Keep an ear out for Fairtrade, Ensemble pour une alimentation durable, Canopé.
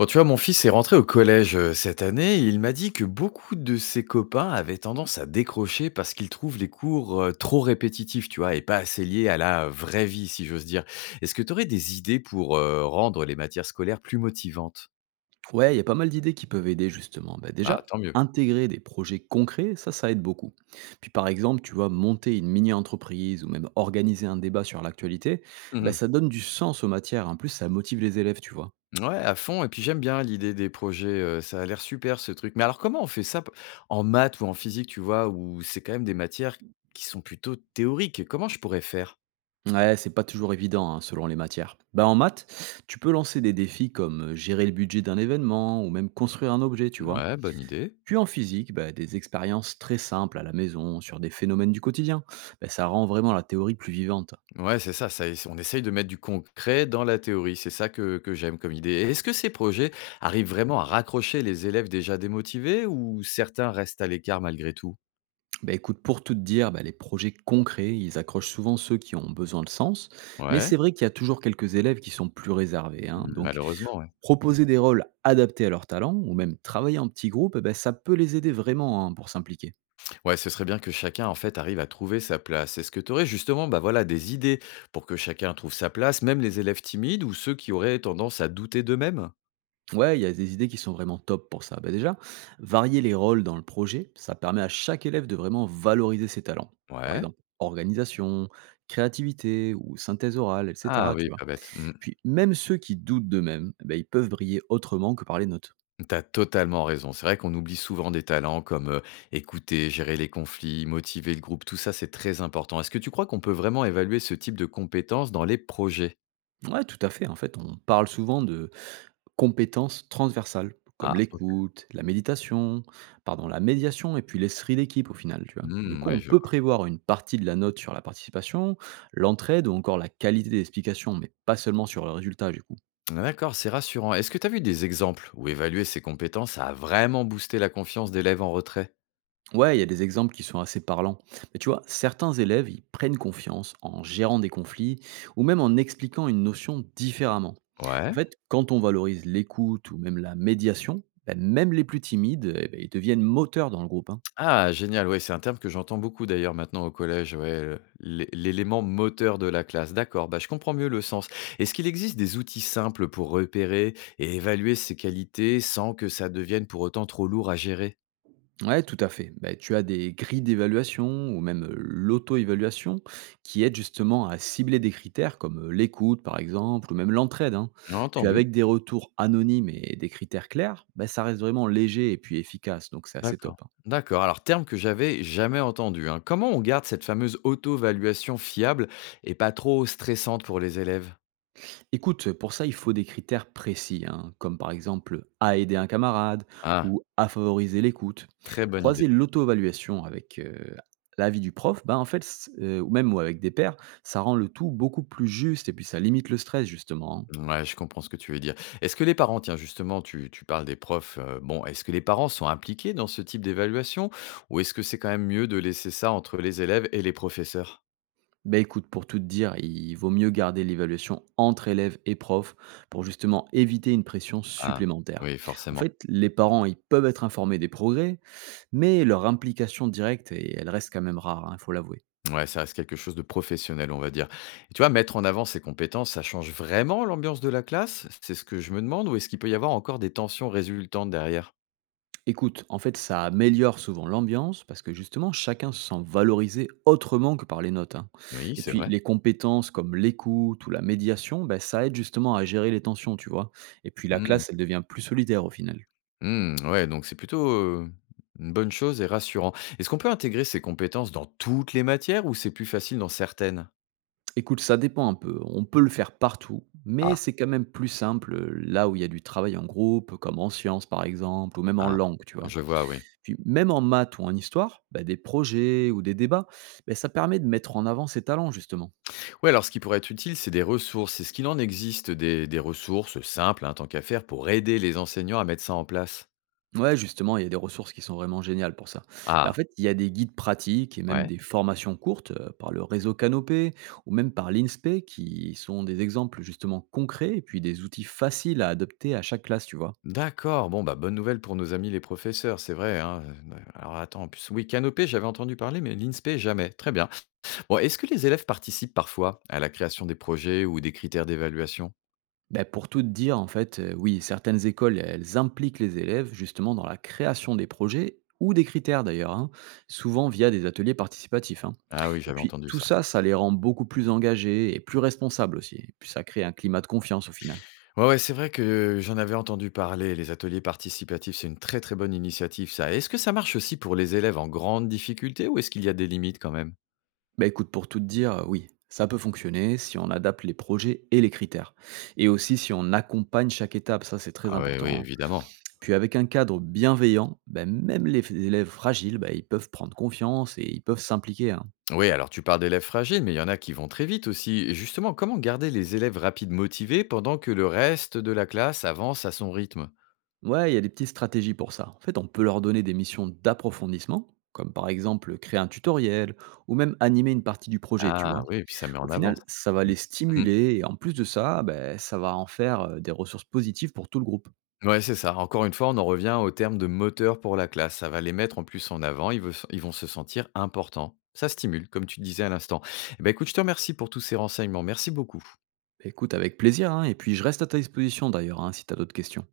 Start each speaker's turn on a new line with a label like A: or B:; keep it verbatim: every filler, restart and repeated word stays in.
A: Bon, tu vois, mon fils est rentré au collège euh, cette année et il m'a dit que beaucoup de ses copains avaient tendance à décrocher parce qu'ils trouvent les cours euh, trop répétitifs, tu vois, et pas assez liés à la vraie vie, si j'ose dire. Est-ce que tu aurais des idées pour euh, rendre les matières scolaires plus motivantes?
B: Ouais, il y a pas mal d'idées qui peuvent aider justement. Bah,
A: Ah,
B: déjà,
A: tant mieux.
B: intégrer des projets concrets, ça, ça aide beaucoup. Puis par exemple, tu vois, monter une mini-entreprise ou même organiser un débat sur l'actualité, bah,
A: Mhm.
B: ça donne du sens aux matières. En plus, ça motive les élèves, tu vois.
A: Ouais, à fond. Et puis j'aime bien l'idée des projets. Euh, ça a l'air super ce truc. Mais alors comment on fait ça p- en maths ou en physique, tu vois, où c'est quand même des matières qui sont plutôt théoriques? Comment je pourrais faire?
B: Ouais, c'est pas toujours évident hein, selon les matières. Bah, en maths, tu peux lancer des défis comme gérer le budget d'un événement ou même construire un objet, tu vois.
A: Ouais, bonne idée.
B: Puis en physique, bah, des expériences très simples à la maison sur des phénomènes du quotidien. Bah, ça rend vraiment la théorie plus vivante.
A: Ouais, c'est ça, ça ess on essaye de mettre du concret dans la théorie, c'est ça que que j'aime comme idée. Et est-ce que ces projets arrivent vraiment à raccrocher les élèves déjà démotivés ou certains restent à l'écart malgré tout?
B: Bah écoute, pour tout te dire, bah, les projets concrets, ils accrochent souvent ceux qui ont besoin de sens, mais
A: Ouais,
B: c'est vrai qu'il y a toujours quelques élèves qui sont plus réservés, hein. Donc,
A: malheureusement, ouais.
B: proposer des rôles adaptés à leurs talents, ou même travailler en petit groupe, eh ben, ça peut les aider vraiment hein, pour s'impliquer.
A: Ouais, ce serait bien que chacun, en fait, arrive à trouver sa place. Est-ce que tu aurais justement, bah, voilà, des idées pour que chacun trouve sa place, même les élèves timides ou ceux qui auraient tendance à douter d'eux-mêmes?
B: Ouais, il y a des idées qui sont vraiment top pour ça. Bah déjà, varier les rôles dans le projet, ça permet à chaque élève de vraiment valoriser ses talents. Par
A: Ouais.
B: exemple, organisation, créativité ou synthèse orale,
A: Ah
B: et cetera. Tu
A: oui,
B: vois.
A: pas bête. Mmh.
B: Puis même ceux qui doutent d'eux-mêmes, eh ben, ils peuvent briller autrement que par les notes.
A: T'as totalement raison. C'est vrai qu'on oublie souvent des talents comme euh, écouter, gérer les conflits, motiver le groupe. Tout ça, c'est très important. Est-ce que tu crois qu'on peut vraiment évaluer ce type de compétences dans les projets?
B: Ouais, tout à fait. En fait, on parle souvent de compétences transversales, comme
A: Ah, ok.
B: l'écoute, la méditation, pardon, la médiation et puis l'esprit d'équipe au final, tu vois. Du
A: Hmm,
B: coup, on
A: ouais, je
B: peut
A: vois.
B: prévoir une partie de la note sur la participation, l'entraide ou encore la qualité des explications, mais pas seulement sur le résultat du coup.
A: Ah, d'accord, c'est rassurant. Est-ce que tu as vu des exemples où évaluer ces compétences a vraiment boosté la confiance d'élèves en retrait?
B: Ouais, il y a des exemples qui sont assez parlants. Mais tu vois, certains élèves, ils prennent confiance en gérant des conflits ou même en expliquant une notion différemment. En
A: Ouais.
B: fait, quand on valorise l'écoute ou même la médiation, ben, même les plus timides, eh ben, ils deviennent moteurs dans le groupe, hein.
A: Ah génial, ouais, c'est un terme que j'entends beaucoup d'ailleurs maintenant au collège, ouais, heu, l'é l'élément moteur de la classe. D'accord, bah, je comprends mieux le sens. Est-ce qu'il existe des outils simples pour repérer et évaluer ces qualités sans que ça devienne pour autant trop lourd à gérer?
B: Ouais, tout à fait. Bah, tu as des grilles d'évaluation ou même euh, l'auto-évaluation qui aident justement à cibler des critères comme euh, l'écoute, par exemple, ou même l'entraide, hein. Puis
A: Entendu.
B: avec des retours anonymes et des critères clairs, bah, ça reste vraiment léger et puis efficace. Donc c'est assez
A: D'accord.
B: top, hein.
A: D'accord, alors terme que j'avais jamais entendu, hein. Comment on garde cette fameuse auto-évaluation fiable et pas trop stressante pour les élèves?
B: Écoute, pour ça, il faut des critères précis, hein, comme par exemple à aider un camarade
A: Ah,
B: ou à favoriser l'écoute.
A: très bonne idée.
B: Croiser l'auto-évaluation avec euh, l'avis du prof, ben en fait, c- euh, ou même avec des pairs, ça rend le tout beaucoup plus juste et puis ça limite le stress justement, hein.
A: Ouais, je comprends ce que tu veux dire. Est-ce que les parents, tiens, justement, tu, tu parles des profs, euh, bon, est-ce que les parents sont impliqués dans ce type d'évaluation ou est-ce que c'est quand même mieux de laisser ça entre les élèves et les professeurs?
B: Bah écoute, pour tout te dire, il vaut mieux garder l'évaluation entre élèves et profs pour justement éviter une pression
A: Ah,
B: supplémentaire.
A: oui,
B: En
A: forcément.
B: fait, les parents, ils peuvent être informés des progrès, mais leur implication directe, eh, elle reste quand même rare, il faut l'avouer.
A: Ouais, ça reste quelque chose de professionnel, on va dire. Et tu vois, mettre en avant ses compétences, ça change vraiment l'ambiance de la classe? C'est ce que je me demande, ou est-ce qu'il peut y avoir encore des tensions résultantes derrière?
B: Écoute, en fait, ça améliore souvent l'ambiance parce que justement, chacun se sent valorisé autrement que par les notes, hein.
A: Oui,
B: Et
A: c'est
B: puis,
A: vrai.
B: les compétences comme l'écoute ou la médiation, ben, ça aide justement à gérer les tensions, tu vois. Et puis, la
A: Mmh.
B: classe, elle devient plus solidaire au final.
A: Mmh, ouais, donc c'est plutôt, heu, une bonne chose et rassurant. Est-ce qu'on peut intégrer ces compétences dans toutes les matières ou c'est plus facile dans certaines?
B: Écoute, ça dépend un peu. On peut le faire partout, mais
A: Ah,
B: c'est quand même plus simple euh, là où il y a du travail en groupe, comme en sciences par exemple, ou même en
A: ah.
B: langue, tu vois.
A: Je vois, oui.
B: Puis même en maths ou en histoire, ben, des projets ou des débats, ben, ça permet de mettre en avant ses talents justement.
A: Ouais, alors ce qui pourrait être utile, c'est des ressources. Est-ce qu'il en existe des des ressources simples, hein, tant qu'à faire, pour aider les enseignants à mettre ça en place?
B: Ouais, justement, il y a des ressources qui sont vraiment géniales pour ça. Bah, en
A: Ah,
B: fait, il y a des guides pratiques et même
A: ouais.
B: des formations courtes euh, par le réseau Canopé ou même par l'INSPE qui sont des exemples justement concrets et puis des outils faciles à adopter à chaque classe, tu vois.
A: D'accord, bon, bah, bonne nouvelle pour nos amis les professeurs, c'est vrai, hein, heu, alors attends, en plus, oui, Canopé, j'avais entendu parler, mais l'inspé, jamais. Très bien. Bon, est-ce que les élèves participent parfois à la création des projets ou des critères d'évaluation?
B: Bah, pour tout te dire, en fait, euh, oui, certaines écoles, elles impliquent les élèves justement dans la création des projets ou des critères d'ailleurs, hein, souvent via des ateliers participatifs, hein.
A: Ah oui,
B: Et
A: j'avais
B: puis
A: entendu
B: tout
A: ça.
B: ça, ça les rend beaucoup plus engagés et plus responsables aussi. Et puis ça crée un climat de confiance au final.
A: Ouais, ouais, c'est vrai que j'en avais entendu parler. Les ateliers participatifs, c'est une très très bonne initiative, ça. Est-ce que ça marche aussi pour les élèves en grande difficulté ou est-ce qu'il y a des limites quand même?
B: Bah écoute, pour tout te dire, euh, oui, ça peut fonctionner si on adapte les projets et les critères. Et aussi si on accompagne chaque étape, ça c'est très
A: Ah oui, oui,
B: important, hein.
A: évidemment.
B: Puis avec un cadre bienveillant, bah même les f élèves fragiles, bah ils peuvent prendre confiance et ils peuvent s'impliquer, hein.
A: Oui, alors tu parles d'élèves fragiles, mais il y en a qui vont très vite aussi. Et justement, comment garder les élèves rapides motivés pendant que le reste de la classe avance à son rythme?
B: Ouais, il y a des petites stratégies pour ça. En fait, on peut leur donner des missions d'approfondissement, comme par exemple, créer un tutoriel ou même animer une partie du projet, tu vois?
A: Ah oui, et puis ça met
B: Au
A: en avance.
B: final, ça va les stimuler et en plus de ça, beh, ça va en faire, heu, des ressources positives pour tout le groupe.
A: Ouais, c'est ça. Encore une fois, on en revient au terme de moteur pour la classe. Ça va les mettre en plus en avant. Ils, veu- ils vont se sentir importants. Ça stimule, comme tu disais à l'instant. Eh ben, écoute, je te remercie pour tous ces renseignements. Merci beaucoup.
B: Écoute, avec plaisir, hein, et puis je reste à ta disposition d'ailleurs, hein, si tu as d'autres questions.